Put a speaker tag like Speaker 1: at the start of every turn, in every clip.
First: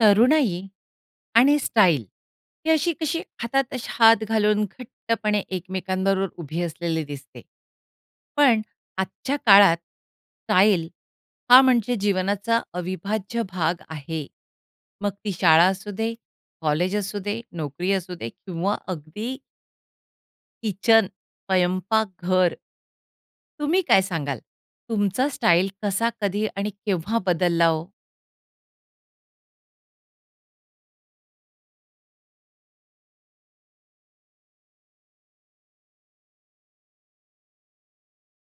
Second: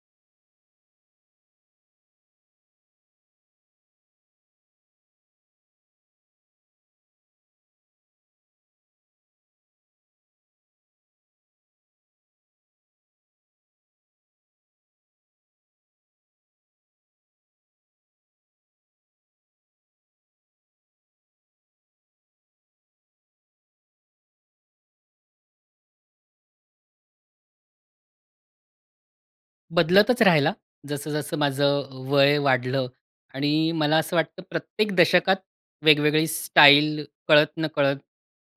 Speaker 1: तरुणाई आणि स्टाईल ही अशी-कशी हातात असे हात घालून घट्टपणे एकमेकांबरोबर उभी असलेली दिसते. पण आजच्या काळात स्टाईल हा म्हणजे जीवनाचा अविभाज्य भाग आहे. मग ती शाळा असू दे, कॉलेज असू दे, नोकरी असू दे किंवा अगदी किचन, स्वयंपाक घर. तुम्ही काय सांगाल, तुमचा स्टाईल कसा, कधी आणि केव्हा बदलला हो?
Speaker 2: बदलतच राहिला, जसं-जसं माझं अ, वय वाढलं आणि मला असं वाटतं, प्रत्येक दशकात वेगवेगळी स्टाईल कळत-नकळत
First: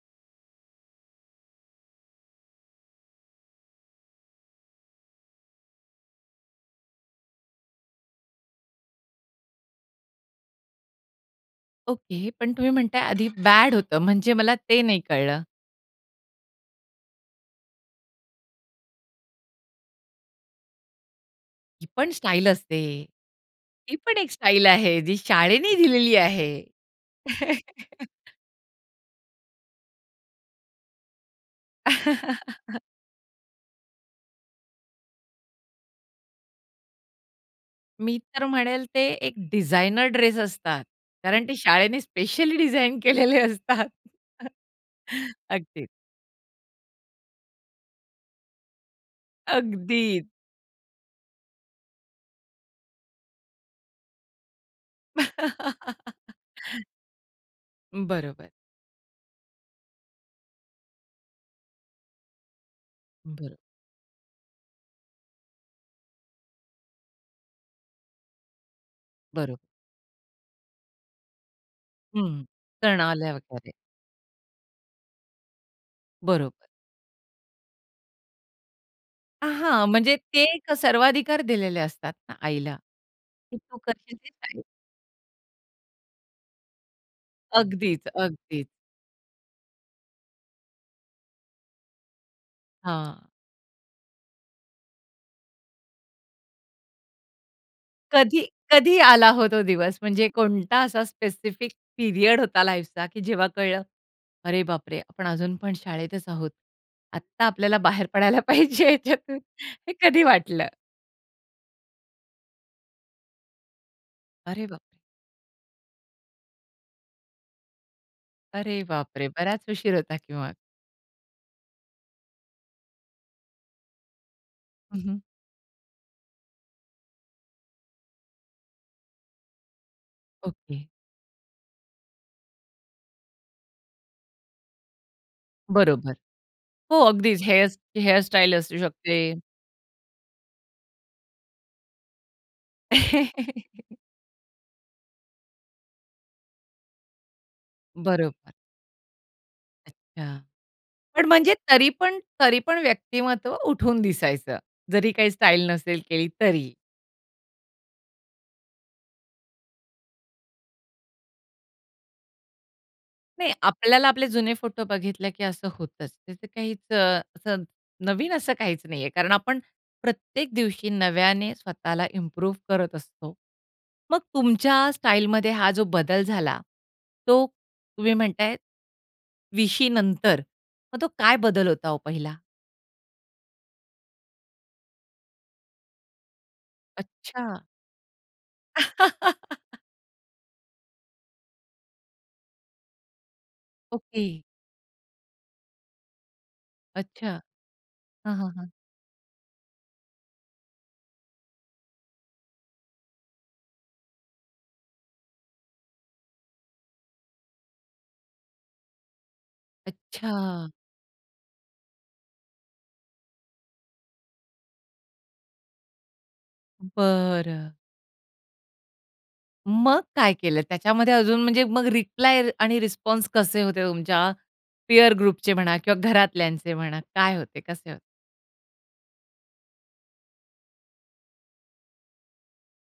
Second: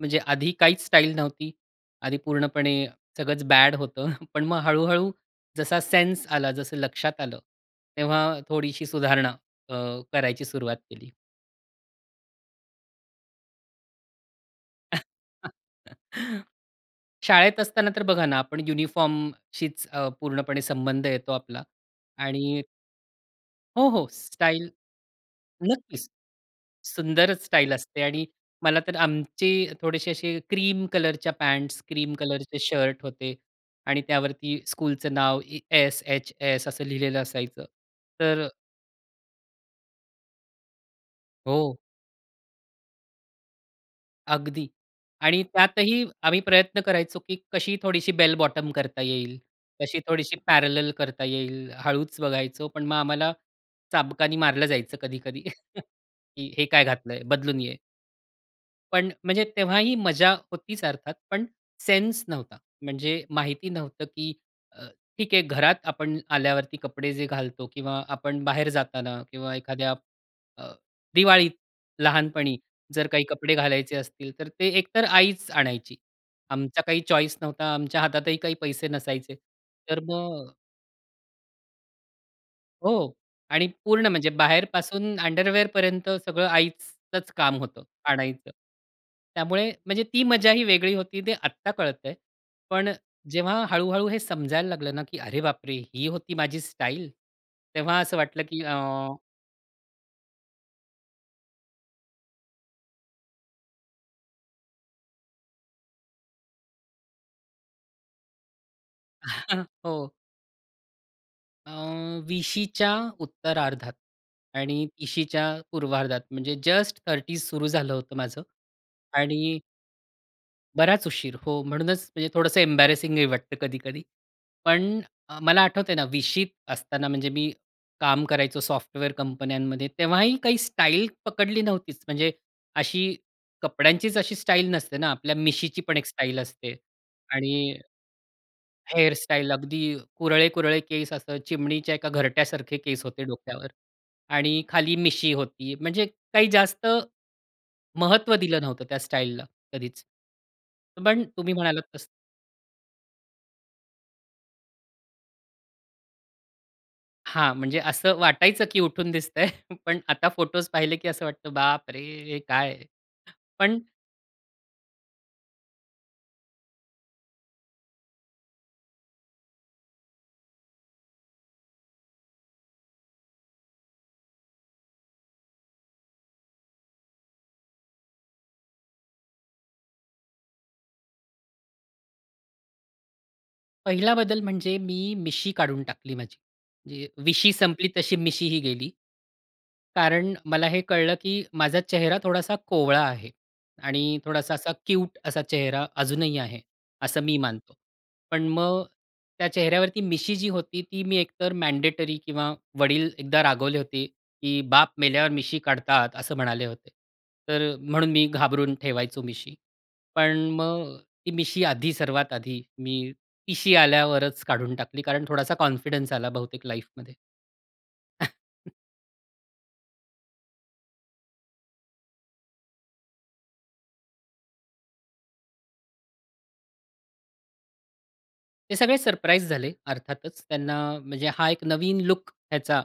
Speaker 2: म्हणजे आधी काहीच स्टाईल नव्हती. आधी पूर्णपणे सगळंच बॅड होतं. पण मग हळू-हळू जसा सेन्स आला जसं लक्षात आलं तेव्हा थोडीशी सुधारणा अ, करायची सुरुवात केली.
Speaker 1: ओके पण तुम्ही म्हणता आहे आधी बॅड होतं, म्हणजे मला ते नाही कळलं.
Speaker 2: शाळेत असताना तर बघा ना आपण युनिफॉर्मशीच अ, पूर्णपणे संबंध येतो आपला
Speaker 1: ती पण स्टाईल
Speaker 2: आणि
Speaker 1: असते.
Speaker 2: हो,
Speaker 1: ती
Speaker 2: हो
Speaker 1: पण एक स्टाईल
Speaker 2: स्टाईल
Speaker 1: आहे जी शाळेने
Speaker 2: नक्कीच
Speaker 1: दिलेली आहे.
Speaker 2: सुंदरच स्टाईल असते आणि मला तर आमचे थोडेसे असे क्रीम कलरच्या पँट्स, क्रीम कलरचे शर्ट होते आणि त्यावरती स्कूलचं नाव ए एस एच एस असं लिहिलेलं असायचं.
Speaker 1: मी
Speaker 2: तर
Speaker 1: तर
Speaker 2: अ
Speaker 1: म्हणेल ते एक डिझाइनर ड्रेस असतात. कारण ते
Speaker 2: हो.
Speaker 1: शाळेने स्पेशली डिझाइन केलेले असतात.
Speaker 2: अगदी आणि
Speaker 1: अगदीच.
Speaker 2: त्यातही आम्ही प्रयत्न करायचो की कशी थोडीशी बेल बॉटम करता येईल, कशी
Speaker 1: अगदी.
Speaker 2: थोडीशी पॅरॅलल करता येईल. हळूच बघायचो पण मग आम्हाला चाबकाने मारलं जायचं, कधी-कधी की हे काय घातलंय? बदलून ये.
Speaker 1: बरोबर.
Speaker 2: पण म्हणजे, तेव्हाही मजा होतीच अर्थात पण सेन्स नव्हता. म्हणजे
Speaker 1: बरं.
Speaker 2: माहिती नव्हतं की अ, ठीक आहे घरात आपण आल्यावरती कपडे जे घालतो किंवा आपण बाहेर जाताना किंवा
Speaker 1: बरोब
Speaker 2: एखाद्या अ, दिवाळीत
Speaker 1: हं,
Speaker 2: लहानपणी
Speaker 1: कारण
Speaker 2: जर काही
Speaker 1: आल्या
Speaker 2: कपडे
Speaker 1: होत्या ते.
Speaker 2: घालायचे असतील, तर ते एकतर आईच आणायची.
Speaker 1: बरोबर.
Speaker 2: आमचा काही चॉईस नव्हता, आमच्या हातातही काही पैसे नसायचे.
Speaker 1: अ, हां.
Speaker 2: तर
Speaker 1: म्हणजे ते
Speaker 2: मग
Speaker 1: सर्वाधिकार दिलेले असतात ना आईला
Speaker 2: हो
Speaker 1: की
Speaker 2: आणि
Speaker 1: तू
Speaker 2: पूर्ण
Speaker 1: करशील
Speaker 2: म्हणजे
Speaker 1: तेच आहे.
Speaker 2: बाहेर पासून अंडरवेअर पर्यंत सगळं आईचंच काम होतं
Speaker 1: अगदीच,
Speaker 2: आणायचं.
Speaker 1: अगदीच.
Speaker 2: त्यामुळे म्हणजे ती मजा ही वेगळी होती ते आत्ता कळतं आहे. पण
Speaker 1: हां.
Speaker 2: जेव्हा हळू-हळू हे समजायला लागलं ना, की अरे बापरे! ही होती माझी स्टाईल तेव्हा असं
Speaker 1: कधी
Speaker 2: वाटलं की अ
Speaker 1: कधी आला हो तो दिवस? म्हणजे कोणता असा स्पेसिफिक पिरियड होता लाईफचा की जेव्हा कळलं अरे बापरे! आपण अजून पण शाळेतच आहोत. आत्ता आपल्याला बाहेर पडायला पाहिजे त्यातून. हे
Speaker 2: हो.
Speaker 1: कधी वाटलं?
Speaker 2: अ, 20शी च्या उत्तरार्धात
Speaker 1: अरे बापरे!
Speaker 2: आणि 30शी च्या पूर्वार्धात म्हणजे जस्ट 30's सुरु झालं होतं माझं
Speaker 1: अरे बापरे!
Speaker 2: आणि
Speaker 1: बराच उशीर होता की मग?
Speaker 2: बराच उशीर हो, म्हणूनच म्हणजे थोडंसं एम्बॅरेसिंगही वाटतं कधी-कधी.
Speaker 1: हं,
Speaker 2: पण
Speaker 1: हं.
Speaker 2: अ, मला आठवतं आहे ना, 20शीत असताना म्हणजे मी काम करायचो सॉफ्टवेअर कंपन्यांमध्ये तेव्हाही काही
Speaker 1: ओके.
Speaker 2: स्टाईल पकडली नव्हतीच. म्हणजे अशी कपड्यांचीच अशी स्टाईल नसते ना, आपल्या मिशीची पण एक
Speaker 1: बरोबर.
Speaker 2: स्टाईल असते.
Speaker 1: हो अगदीच हेअर
Speaker 2: आणि
Speaker 1: हेअर स्टाईल असू
Speaker 2: हेअर
Speaker 1: शकते.
Speaker 2: स्टाईल अगदी अ, कुरळे, कुरळे केस असं चिमणीच्या एका घरट्यासारखे केस होते डोक्यावर आणि खाली मिशी होती. म्हणजे काही जास्त, महत्त्व
Speaker 1: बरोबर.
Speaker 2: दिलं नव्हतं त्या स्टाईलला कधीच.
Speaker 1: अच्छा.
Speaker 2: पण
Speaker 1: पण म्हणजे
Speaker 2: तुम्ही म्हणालात
Speaker 1: तरी
Speaker 2: तसं
Speaker 1: पण तरी पण व्यक्तिमत्व उठून दिसायचं जरी काही स्टाईल नसेल केली तरी?
Speaker 2: हां, म्हणजे असं वाटायचं की उठून दिसतंय. पण आता फोटोज पाहिले की असं वाटतं बापरे! हे काय.
Speaker 1: नाही,
Speaker 2: पण
Speaker 1: आपल्याला आपले जुने फोटो बघितले की असं होतंच. ते काहीच अ, असं, नवीन असं काहीच नाही आहे कारण आपण प्रत्येक दिवशी नव्याने स्वतःला इम्प्रूव्ह करत असतो. मग तुमच्या स्टाईलमध्ये हा जो बदल झाला तो तुम्ही म्हणतायत 20शी नंतर मग तो काय बदल होता हो पहिला?
Speaker 2: पहिला बदल म्हणजे मी मिशी काढून टाकली माझी. जे 20शी
Speaker 1: अच्छा.
Speaker 2: संपली तशी मिशी ही गेली. कारण मला हे कळलं की माझा चेहरा थोडासा कोवळा आहे आणि
Speaker 1: ओके.
Speaker 2: थोडासा असा क्यूट असा चेहरा अजूनही आहे, असं
Speaker 1: अच्छा.
Speaker 2: मी मानतो.
Speaker 1: हां,
Speaker 2: पण
Speaker 1: हां, हां.
Speaker 2: मग त्या चेहऱ्यावरती मिशी जी होती ती मी एकतर मँडेटरी किंवा वडील एकदा रागवले होते की "बाप मेल्यावर मिशी काढतात," असं म्हणाले होते. तर अ, म्हणून मी घाबरून ठेवायचो मिशी. पण
Speaker 1: अच्छा!
Speaker 2: मग ती मिशी आधी सर्वात आधी मी 30शी आल्यावरच काढून टाकली कारण थोडासा कॉन्फिडन्स आला बहुतेक लाईफमध्ये.
Speaker 1: बरं. मग काय केलं? त्याच्यामध्ये अजून म्हणजे मग रिप्लाय आणि रिस्पॉन्स कसे होते तुमच्या पिअर ग्रुपचे म्हणा किंवा घरातल्यांचे म्हणा. काय होते? कसे होते?
Speaker 2: ते सगळे सरप्राईज झाले अर्थातच. त्यांना म्हणजे हा एक नवीन लूक ह्याचा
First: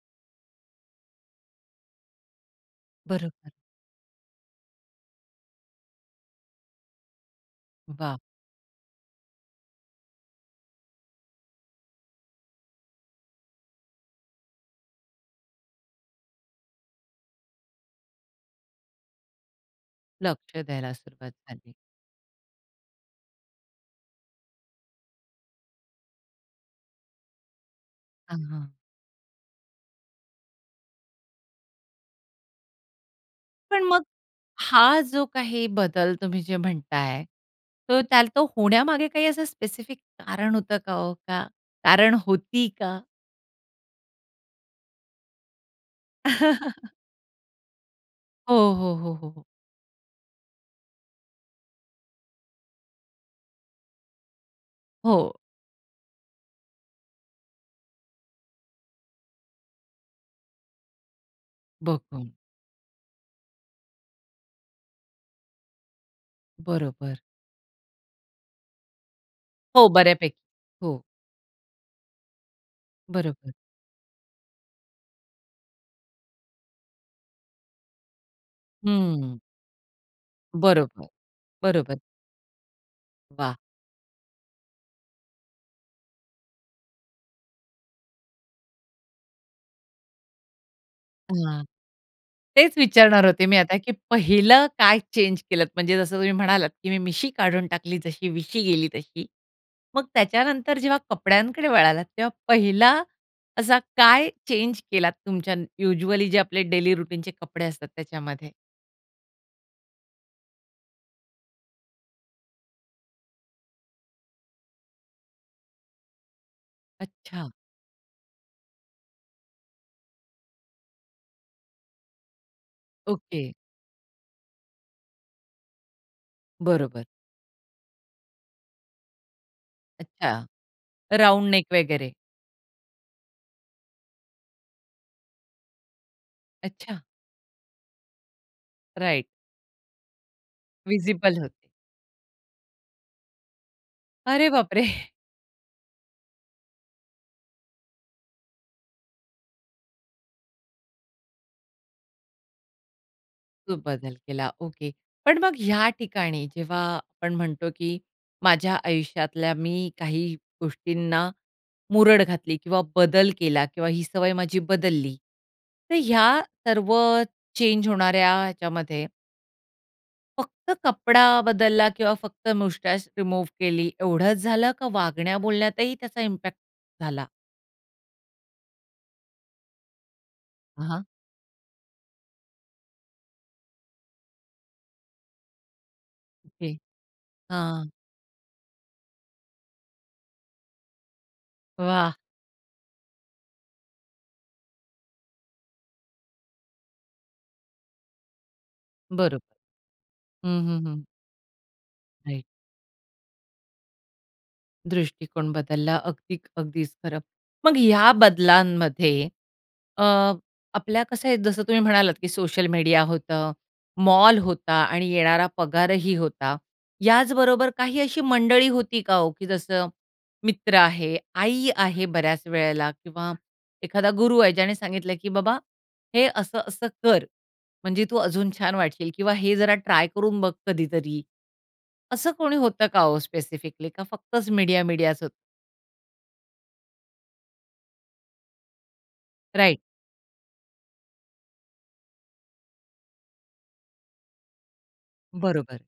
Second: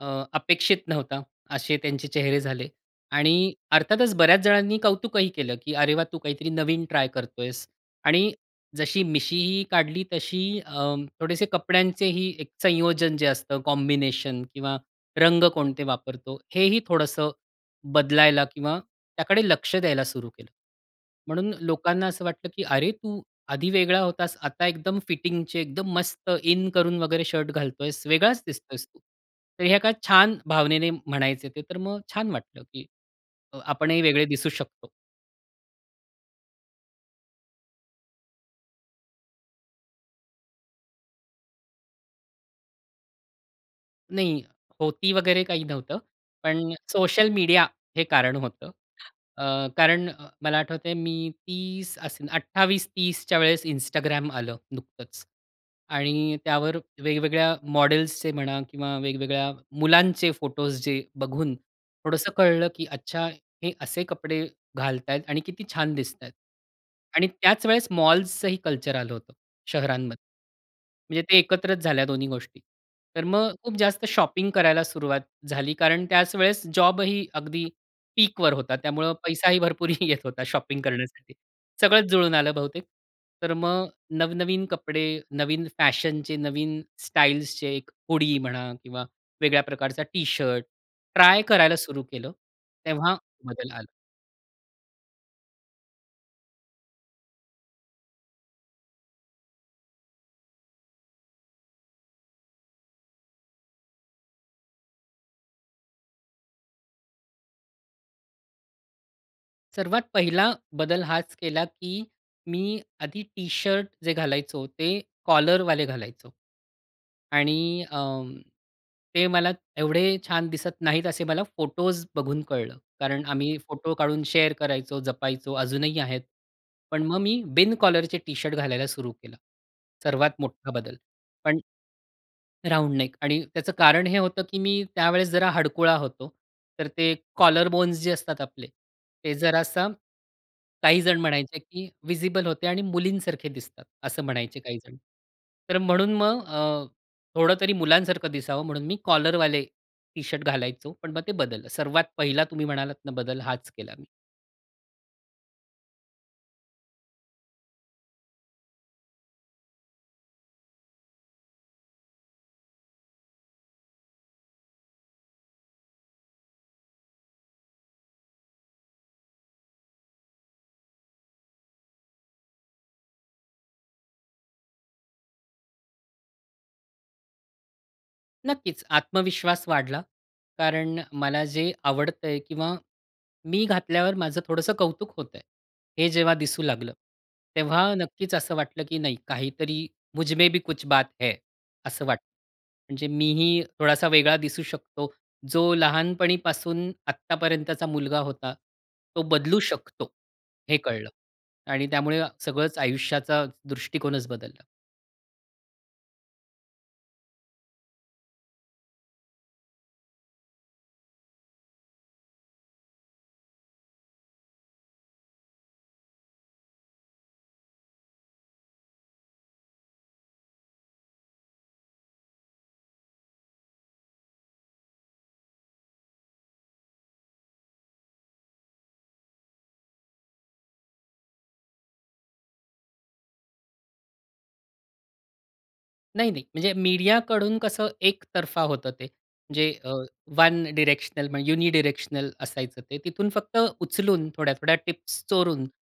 Speaker 2: अ, अपेक्षित नव्हता असे त्यांचे चेहरे झाले.
Speaker 1: बरोबर.
Speaker 2: आणि अर्थातच बऱ्याच जणांनी कौतुकही केलं की, "अरे वाह! तू काहीतरी नवीन ट्राय करतोयस."
Speaker 1: वाह!
Speaker 2: आणि जशी मिशीही काढली तशी अं, थोडेसे कपड्यांचेही एक संयोजन जे असतं कॉम्बिनेशन किंवा रंग कोणते वापरतो, हेही थोडंसं बदलायला किंवा त्याकडे लक्ष द्यायला सुरु केलं.
Speaker 1: लक्ष द्यायला सुरुवात
Speaker 2: म्हणून
Speaker 1: झाली.
Speaker 2: लोकांना असं वाटलं की, "अरे तू आधी वेगळा होतास. आता एकदम फिटिंगचे एकदम मस्त इन करून वगैरे शर्ट घालतोयस,
Speaker 1: हां,
Speaker 2: वेगळाच
Speaker 1: हां.
Speaker 2: दिसतोयस तू." तर हे एका छान भावनेने म्हणायचे ते. तर मग छान वाटलं की अ,
Speaker 1: पण
Speaker 2: आपणही
Speaker 1: मग
Speaker 2: वेगळे दिसू शकतो.
Speaker 1: हा जो काही बदल तुम्ही जे म्हणताय तो त्या तो होण्यामागे काही असं स्पेसिफिक कारण होतं का, हो का? कारण होती का?
Speaker 2: नाही, होती वगैरे काही नव्हतं. पण सोशल मीडिया हे कारण
Speaker 1: हो,
Speaker 2: होतं.
Speaker 1: हो, हो, हो, हो.
Speaker 2: अ, कारण अ, मला आठवत आहे मी 30 असेन, 28-30 च्या वेळेस Instagram आलं नुकतंच.
Speaker 1: हो.
Speaker 2: आणि त्यावर वेगवेगळ्या मॉडेल्सचे म्हणा किंवा वेगवेगळ्या मुलांचे फोटोज् जे बघून थोडंसं
Speaker 1: बघून,
Speaker 2: कळलं की अच्छा! हे असे कपडे घालत आहेत आणि किती छान दिसत आहेत.
Speaker 1: बरोबर.
Speaker 2: आणि त्याच वेळेस मॉल्सचंही कल्चर आलं होतं
Speaker 1: हो.
Speaker 2: शहरांमध्ये.
Speaker 1: बऱ्यापैकी हो.
Speaker 2: म्हणजे ते एकत्रच झाल्या दोन्ही गोष्टी. तर मग
Speaker 1: बरोबर.
Speaker 2: खूप जास्त शॉपिंग करायला सुरुवात झाली. कारण त्याच वेळेस जॉबही अगदी पीकवर होता. त्यामुळे
Speaker 1: हम्म.
Speaker 2: पैसाही भरपूर येत होता शॉपिंग
Speaker 1: बरोबर,
Speaker 2: करण्यासाठी.
Speaker 1: बरोबर.
Speaker 2: सगळंच जुळून आलं बहुतेक. तर
Speaker 1: वाह!
Speaker 2: मग नवनवीन कपडे, नवीन फॅशनचे, नवीन स्टाईल्सचे एक हुडी म्हणा किंवा वेगळ्या प्रकारचा टी-शर्ट ट्राय
Speaker 1: हं.
Speaker 2: करायला सुरू केलं,
Speaker 1: तेच
Speaker 2: तेव्हा
Speaker 1: विचारणार होते मी
Speaker 2: बदल
Speaker 1: आता
Speaker 2: आलं.
Speaker 1: की पहिलं काय चेंज केलत? म्हणजे जसं तुम्ही म्हणालात की मी मिशी काढून टाकली, जशी 20शी गेली तशी. मग त्याच्यानंतर जेव्हा कपड्यांकडे वळालात, तेव्हा पहिला असा काय चेंज केलात तुमच्या युज्युअली जे आपले डेली रुटीनचे कपडे असतात त्याच्यामध्ये?
Speaker 2: सर्वात पहिला बदल हाच केला की मी आधी टी-शर्ट जे घालायचो ते कॉलरवाले घालायचो
Speaker 1: अच्छा.
Speaker 2: आणि अ, ते मला एवढे छान दिसत नाहीत असे मला फोटोज् बघून कळलं. कारण
Speaker 1: ओके.
Speaker 2: आम्ही फोटो काढून शेअर करायचो, जपायचो अजूनही आहेत. पण
Speaker 1: बरोबर.
Speaker 2: मग मी बिन कॉलरचे टी-शर्ट घालायला सुरु केलं.
Speaker 1: अच्छा.
Speaker 2: सर्वात मोठा बदल
Speaker 1: राउंड
Speaker 2: पण
Speaker 1: नेक वगैरे.
Speaker 2: राउंड नेक आणि त्याचं कारण हे होतं की मी त्यावेळेस जरा हडकुळा होतो. तर
Speaker 1: अच्छा.
Speaker 2: ते कॉलर बोन्स जे असतात आपले
Speaker 1: राइट.
Speaker 2: ते जरासं काहीजण
Speaker 1: व्हिजिबल
Speaker 2: म्हणायचे
Speaker 1: होते.
Speaker 2: की व्हिजिबल होते आणि मुलींसारखे दिसतात असं
Speaker 1: अरे
Speaker 2: म्हणायचे काही
Speaker 1: बापरे!
Speaker 2: जण. तर म्हणून मग अ, थोडं तरी मुलांसारखं दिसावं म्हणून मी कॉलरवाले टी-शर्ट घालायचो. पण मग ते बदललं. सर्वात पहिला तुम्ही म्हणालात ना बदल हाच
Speaker 1: तो
Speaker 2: केला मी.
Speaker 1: बदल केला ओके. पण मग या ठिकाणी जेव्हा आपण म्हणतो, की माझ्या आयुष्यातल्या मी काही गोष्टींना मुरड घातली किंवा बदल केला किंवा ही सवय माझी बदलली, तर या सर्व चेंज होणाऱ्या याच्यामध्ये फक्त कपडा बदलला किंवा फक्त मुस्टच रिमूव्ह केली एवढंच झालं, का वागण्या बोलण्यातही त्याचा इम्पॅक्ट झाला?
Speaker 2: नक्कीच, आत्मविश्वास वाढला. कारण
Speaker 1: हां.
Speaker 2: मला जे आवडतंय किंवा मी घातल्यावर माझं थोडंसं कौतुक होतंय. हे जेव्हा दिसू
Speaker 1: ओके,
Speaker 2: लागलं.
Speaker 1: हां.
Speaker 2: तेव्हा नक्कीच असं वाटलं की नाही काहीतरी मुझमे भी कुछ बात है. असं
Speaker 1: वाह!
Speaker 2: वाटलं. म्हणजे मीही थोडासा वेगळा दिसू शकतो. जो लहानपणीपासून आत्तापर्यंतचा मुलगा होता, तो
Speaker 1: बरोबर.
Speaker 2: बदलू शकतो
Speaker 1: हं,
Speaker 2: हे
Speaker 1: हं, हं.
Speaker 2: कळलं आणि त्यामुळे
Speaker 1: राइट
Speaker 2: सगळंच आयुष्याचा दृष्टिकोनच बदलला.
Speaker 1: दृष्टिकोन बदलला अगदी, अगदीच खरं. मग या बदलांमध्ये अ, आपल्या कसं आहे, जसं तुम्ही म्हणालात की सोशल मीडिया होतं, मॉल होता आणि येणारा पगारही होता. याचबरोबर काही अशी मंडळी होती का हो? की जसं मित्र आहे, आई आहे, बऱ्याच वेळेला किंवा एखादा गुरु आहे ज्याने सांगितलं, की "बाबा, हे असं-असं कर, म्हणजे तू अजून छान वाटशील किंवा हे जरा ट्राय करून बघ कधीतरी." असं कोणी होतं का ओ स्पेसिफिकली का, फक्तच मीडिया-मीडिया असं होतं?
Speaker 2: नाही, नाही. म्हणजे मीडियाकडून कसं एकतर्फा होतं ते जे
Speaker 1: राइट.
Speaker 2: अ, वन डायरेक्शनल, युनिडायरेक्शनल असायचं. ते तिथून फक्त उचलून थोड्या-थोड्या टिप्स चोरून
Speaker 1: बरोबर.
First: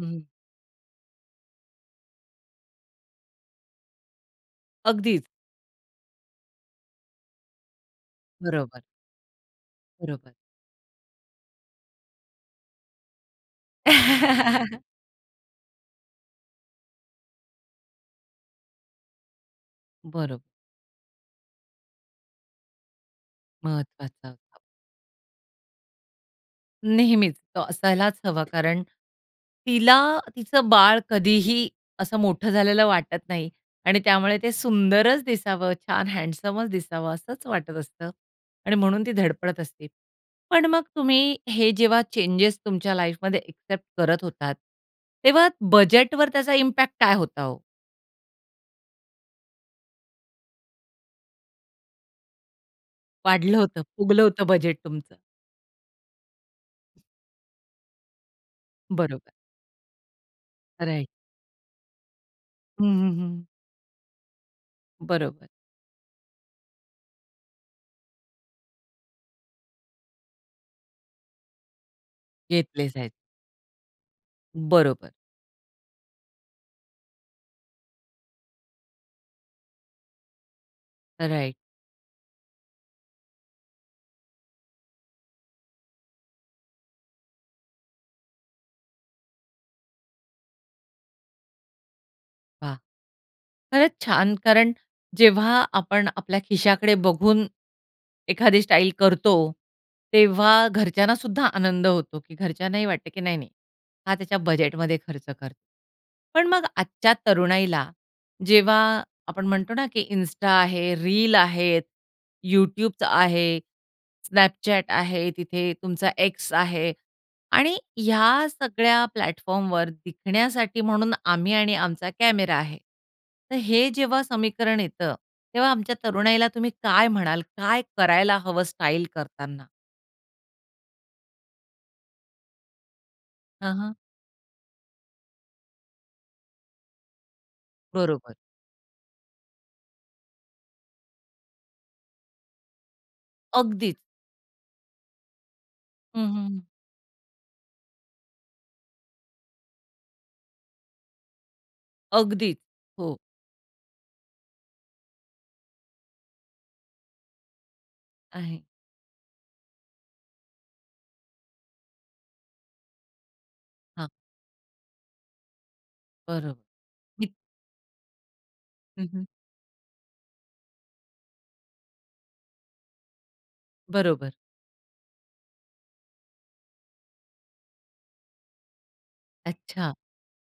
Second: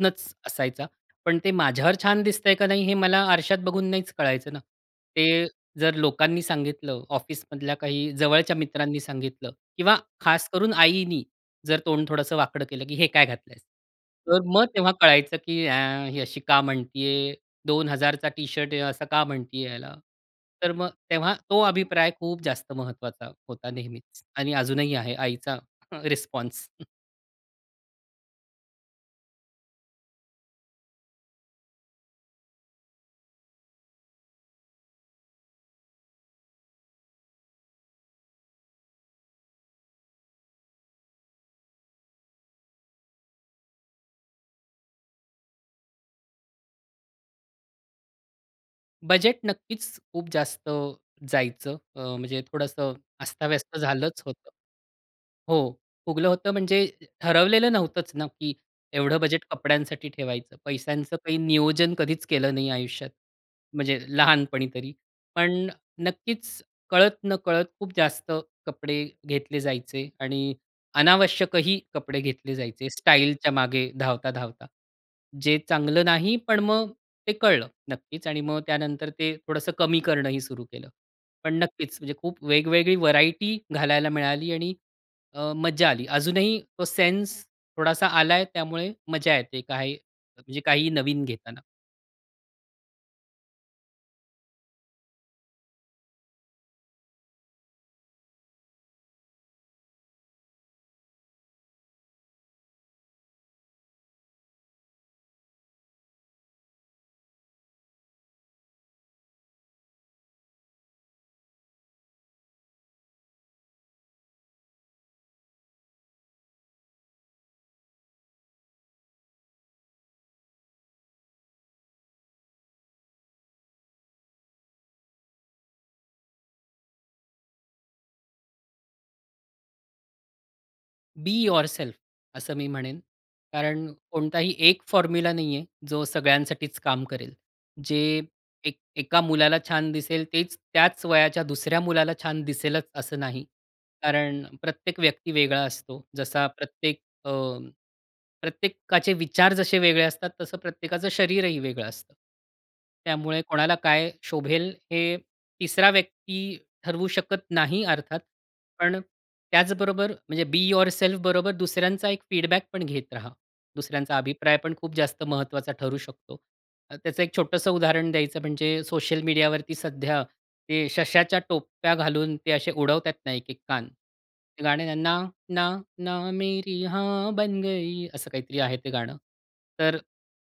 Speaker 1: हं.
Speaker 2: असायचा. पण ते माझ्यावर छान दिसतंय का नाही हे मला आरशात बघून नाहीच कळायचं ना.
Speaker 1: अगदीच.
Speaker 2: ते जर लोकांनी सांगितलं, ऑफिसमधल्या काही जवळच्या
Speaker 1: बरोबर.
Speaker 2: मित्रांनी सांगितलं किंवा
Speaker 1: बरोबर.
Speaker 2: खास करून आईनी जर तोंड थोडंसं वाकडं केलं, की "हे काय घातलंय." तर मग तेव्हा कळायचं की ए, ही अशी का म्हणतीये. 2,000चा टी-शर्ट आहे असं का म्हणतीये याला.
Speaker 1: बरो
Speaker 2: तर मग तेव्हा तो अभिप्राय खूप जास्त महत्त्वाचा होता नेहमीच.
Speaker 1: महत्वाचा.
Speaker 2: आणि अजूनही आहे आईचा र रिस्पॉन्स.
Speaker 1: नेहमीच तो असायलाच हवा, कारण तिला तिचं बाळ कधीही असं मोठं झालेलं वाटत नाही आणि त्यामुळे ते सुंदरच दिसावं, छान हँडसमचं दिसावं असंच वाटत असतं आणि म्हणून ती धडपडत असते. पण मग तुम्ही हे जेव्हा चेंजेस तुमच्या लाईफमध्ये एक्सेप्ट करत होतात तेव्हा बजेटवर त्याचा इम्पॅक्ट काय होता हो?
Speaker 2: बजेट नक्कीचं खूप जास्त जायचं. अ, म्हणजे थोडंसं
Speaker 1: वाढलं
Speaker 2: अस्ताव्यस्त
Speaker 1: होतं,
Speaker 2: झालंच
Speaker 1: फुगलं होतं
Speaker 2: होतं.
Speaker 1: बजेट तुमचं.
Speaker 2: हो फुगलं होतं म्हणजे ठरवलेलं नव्हतंच ना, की एवढं
Speaker 1: बरोबर.
Speaker 2: बजेट कपड्यांसाठी ठेवायचं.
Speaker 1: राइट.
Speaker 2: पैशांचं काही नियोजन कधीच केलं नाही
Speaker 1: हं,
Speaker 2: आयुष्यात.
Speaker 1: हं, हं.
Speaker 2: म्हणजे लहानपणी तरी.
Speaker 1: बरोबर
Speaker 2: पण नक्कीच कळत-नकळत खूप जास्त कपडे घेतले जायचे आणि अनावश्यकही कपडे घेतले
Speaker 1: घेतले
Speaker 2: जायचे
Speaker 1: जायचे.
Speaker 2: स्टाईलच्या मागे धावता-धावता.
Speaker 1: बरोबर.
Speaker 2: जे चांगलं नाही पण मग ते कळलं नक्कीच आणि मग त्यानंतर ते थोडंसं कमी करणंही सुरू केलं. पण
Speaker 1: राइट.
Speaker 2: नक्कीच. म्हणजे खूप वेगवेगळी व्हरायटी घालायला मिळाली आणि अ, मज्जा आली. अजूनही तो सेन्स थोडासा आलाय त्यामुळे मज्जा येते काय म्हणजे काही नवीन घेताना.
Speaker 1: वाह! खरंच छान! कारण जेव्हा आपण आपल्या खिशाकडे बघून, एखादी स्टाईल करतो, तेव्हा घरच्यांना सुद्धा आनंद होतो, की घरच्यांनाही वाटतं, की नाही, नाही. हा त्याच्या बजेटमध्ये खर्च करतो. पण मग आजच्या तरुणाईला जेव्हा आपण म्हणतो ना, की Insta आहे, रील आहे, YouTubeच आहे, Snapchat आहे तिथे, तुमचा X आहे आणि ह्या सगळ्या प्लॅटफॉर्मवर दिसण्यासाठी म्हणून आम्ही आणि आमचा कॅमेरा आहे. तर हे जेव्हा समीकरण येतं, तेव्हा आमच्या तरुणाईला तुम्ही काय म्हणाल, काय करायला हवं स्टाईल करताना?
Speaker 2: बी युरसेल्फ असं मी म्हणेन.
Speaker 1: हां,
Speaker 2: कारण
Speaker 1: हां.
Speaker 2: कोणताही एक फॉर्म्युला नाही आहे, जो सगळ्यांसाठीच काम करेल. जे
Speaker 1: बरोबर.
Speaker 2: एक एका मुलाला छान दिसेल तेच त्याच वयाच्या दुसऱ्या मुलाला छान दिसेलच असं नाही.
Speaker 1: अगदीच.
Speaker 2: कारण प्रत्येक व्यक्ती वेगळा असतो.
Speaker 1: हं, हं,
Speaker 2: जसा
Speaker 1: हं.
Speaker 2: प्रत्येक अ, प्रत्येकाचे विचार जसे वेगळे असतात, तसं प्रत्येकाचं शरीरही वेगळं असतं.
Speaker 1: अगदी, हो.
Speaker 2: त्यामुळे कोणाला काय शोभेल हे 3सरा व्यक्ती ठरवू शकत नाही अर्थात.
Speaker 1: आहे.
Speaker 2: पण त्याचबरोबर म्हणजे बी युरसेल्फ बरोबर दुसऱ्यांचा एक फीडबॅक पण घेत रहा.
Speaker 1: हां.
Speaker 2: दुसऱ्यांचा अभिप्राय पण खूप जास्त महत्वाचा ठरू शकतो.
Speaker 1: बरोबर.
Speaker 2: त्याचं एक छोटसं उदाहरण द्यायचं म्हणजे,
Speaker 1: हं,
Speaker 2: सोशल
Speaker 1: हं.
Speaker 2: मीडिया वरती सध्या ते सश्याच्या टोप्या घालून ते असे उडवतात ना, एक-एक कान,
Speaker 1: बरोबर.
Speaker 2: ते गाणं आहे ना, ना, ना, ना, ना मेरी हाँ बन गयी. असं काहीतरी आहे ते गाणं.
Speaker 1: अच्छा.
Speaker 2: तर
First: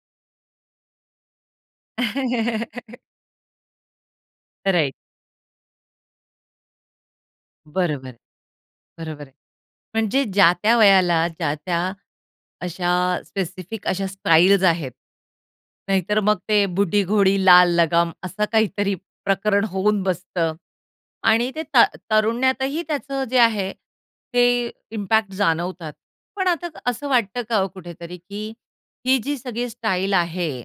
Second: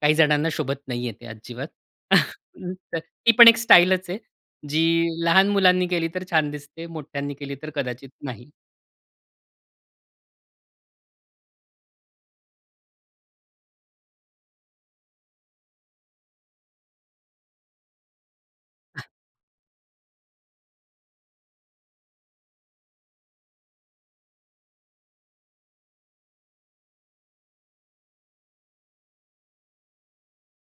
Speaker 2: काही जणांना शोभत नाही आहे ते अजिबात. तर ती पण एक स्टाईलच आहे.
Speaker 1: राईट
Speaker 2: जी लहान मुलांनी केली तर छान दिसते, मोठ्यांनी केली तर कदाचित
Speaker 1: बरोबर,
Speaker 2: नाही.
Speaker 1: बरोबर. म्हणजे ज्या त्या वयाला, ज्या त्या अशा स्पेसिफिक अशा स्टाईल्स आहेत. नाहीतर मग ते बुढी घोडी, लाल लगाम असं काहीतरी प्रकरण होऊन बसतं आणि ते ता तरुण्यातही त्याचं जे आहे, ते इम्पॅक्ट जाणवतात. पण आता असं वाटतं का हो कुठेतरी, की हि जी सगळी स्टाईल आहे,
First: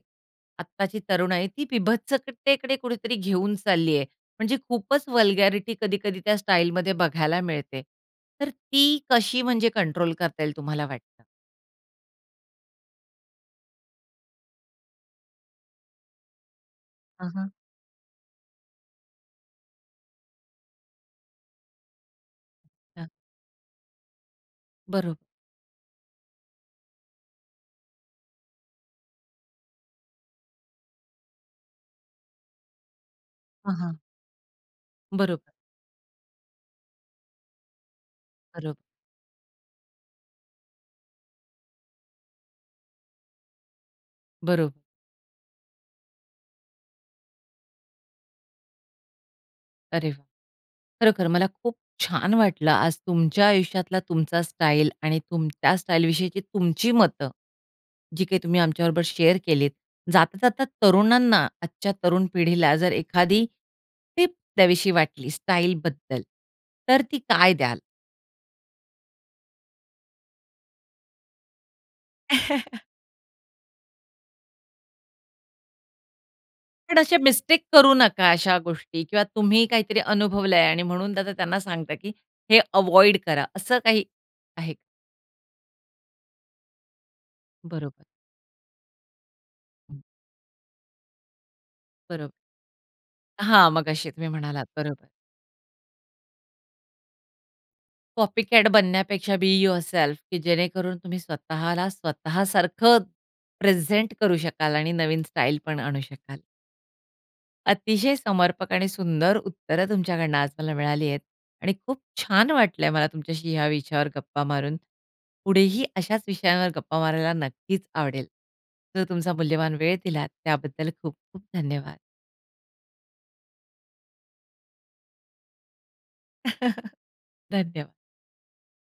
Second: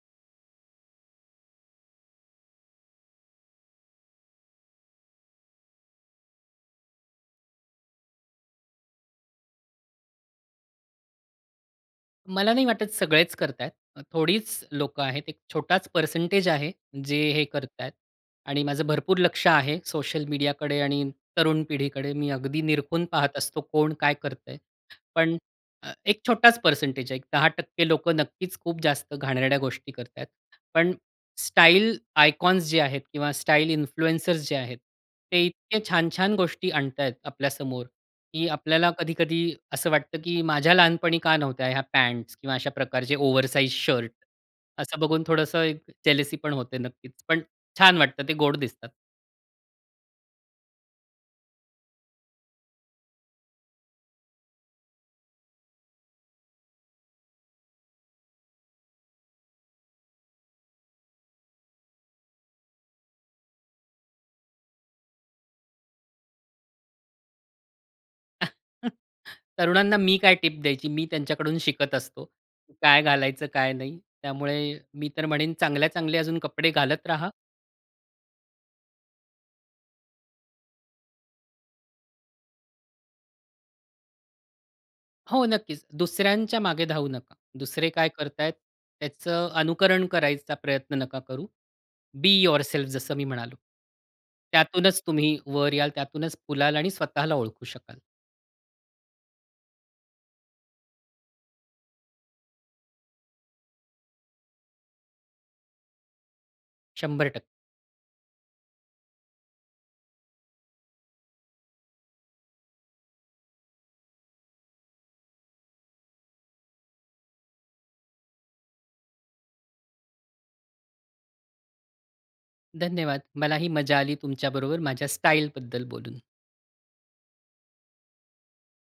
Speaker 1: आत्ताची तरुण आहे ती विभत्सकतेकडे कुठेतरी घेऊन चालली आहे. म्हणजे खूपच वल्गॅरिटी कधी-कधी त्या स्टाईलमध्ये बघायला मिळते. तर ती कशी म्हणजे कंट्रोल करता येईल तुम्हाला वाटतं?
Speaker 2: मला नाही वाटत सगळेच करत आहेत. थोडीच लोकं आहेत. एक छोटाच पर्सेंटेज आहे जे
Speaker 1: हं,
Speaker 2: हे
Speaker 1: हं.
Speaker 2: करत आहेत. आणि माझं भरपूर लक्ष आहे, सोशल मीडियाकडे आणि तरुण पिढीकडे मी अगदी निरखून
Speaker 1: हां.
Speaker 2: पाहत असतो कोण काय करतंय.
Speaker 1: बरोब
Speaker 2: पण एक छोटाच पर्सेंटेज आहे. एक 10% लोकं नक्कीच खूप जास्त घाणेरड्या गोष्टी करत आहेत. पण स्टाईल आयकॉन्स जे आहेत किंवा स्टाईल
Speaker 1: हां, हां.
Speaker 2: इन्फ्लुएंसर्स जे आहेत, ते
Speaker 1: बरोबर.
Speaker 2: इतके छान-छान गोष्टी आणतायत आपल्यासमोर, की
Speaker 1: बरोब
Speaker 2: आपल्याला कधी-कधी असं वाटतं, की माझ्या लहानपणी का नव्हत्या ह्या पॅंट्स किंवा अशा प्रकारचे ओव्हरसाईज शर्ट?
Speaker 1: बरोब
Speaker 2: असं बघून थोडंसं एक जेलसीपण होते नक्कीच. पण छान वाटतं ते गोड दिसतात.
Speaker 1: अरे वाह! खरोखर मला खूप छान वाटलं, आज तुमच्या आयुष्यातला तुमचा स्टाईल आणि तुमच्या स्टाईल विषयीची तुमची मतं, जी काही तुम्ही आमच्या बरोबर शेअर केलीत. जाता जाता तरुणांना आजच्या तरुण पिढीला जर एखादी टिप द्यावीशी वाटली स्टाईलबद्दल, तर ती काय द्याल?
Speaker 2: तरुणांना मी काय टिप द्यायची? मी त्यांच्याकडून शिकत असतो. काय घालायचं, काय नाही? त्यामुळे मी तर म्हणेन, चांगल्या-चांगल्या अजून कपडे
Speaker 1: पण
Speaker 2: घालत
Speaker 1: असे
Speaker 2: राहा.
Speaker 1: मिस्टेक करू नका अशा गोष्टी किंवा तुम्ही काहीतरी अनुभवलं आहे आणि म्हणून त्यांच त्यांना सांगतात, की "हे अव्हॉइड करा" असं काही आहे?
Speaker 2: हो. नक्कीच. दुसऱ्यांच्या मागे धावू नका. दुसरे
Speaker 1: बरोबर.
Speaker 2: काय करत आहेत त्याचं
Speaker 1: हं.
Speaker 2: अनुकरण करायचा प्रयत्न नका करू. बी
Speaker 1: बरोब
Speaker 2: युवरसेल्फ जसं मी म्हणालो.
Speaker 1: हां. मगाशी तुम्ही म्हणालात
Speaker 2: त्यातूनच
Speaker 1: बरोबर.
Speaker 2: तुम्ही वर याल, त्यातूनच फुलाल आणि स्वतःला ओळखू शकाल.
Speaker 1: कॉपी कॅट बनण्यापेक्षा बी युवरसेल्फ की जेणेकरून तुम्ही स्वतःला स्वतःसारखं प्रेझेंट करू शकाल आणि नवीन स्टाईल पण आणू शकाल.
Speaker 2: 100%.
Speaker 1: अतिशय समर्पक आणि सुंदर उत्तर तुमच्याकडनं आज मला मिळाली आहेत. आणि खूप छान वाटलं आहे मला तुमच्याशी ह्या विषयावर गप्पा मारून. पुढेही अशाच विषयांवर गप्पा मारायला नक्कीच आवडेल. जो तुमचा मूल्यवान वेळ दिलात त्याबद्दल खूप-खूप धन्यवाद.
Speaker 2: धन्यवाद. मलाही मजा आली तुमच्याबरोबर माझ्या स्टाईलबद्दल बोलून.
Speaker 1: धन्यवाद.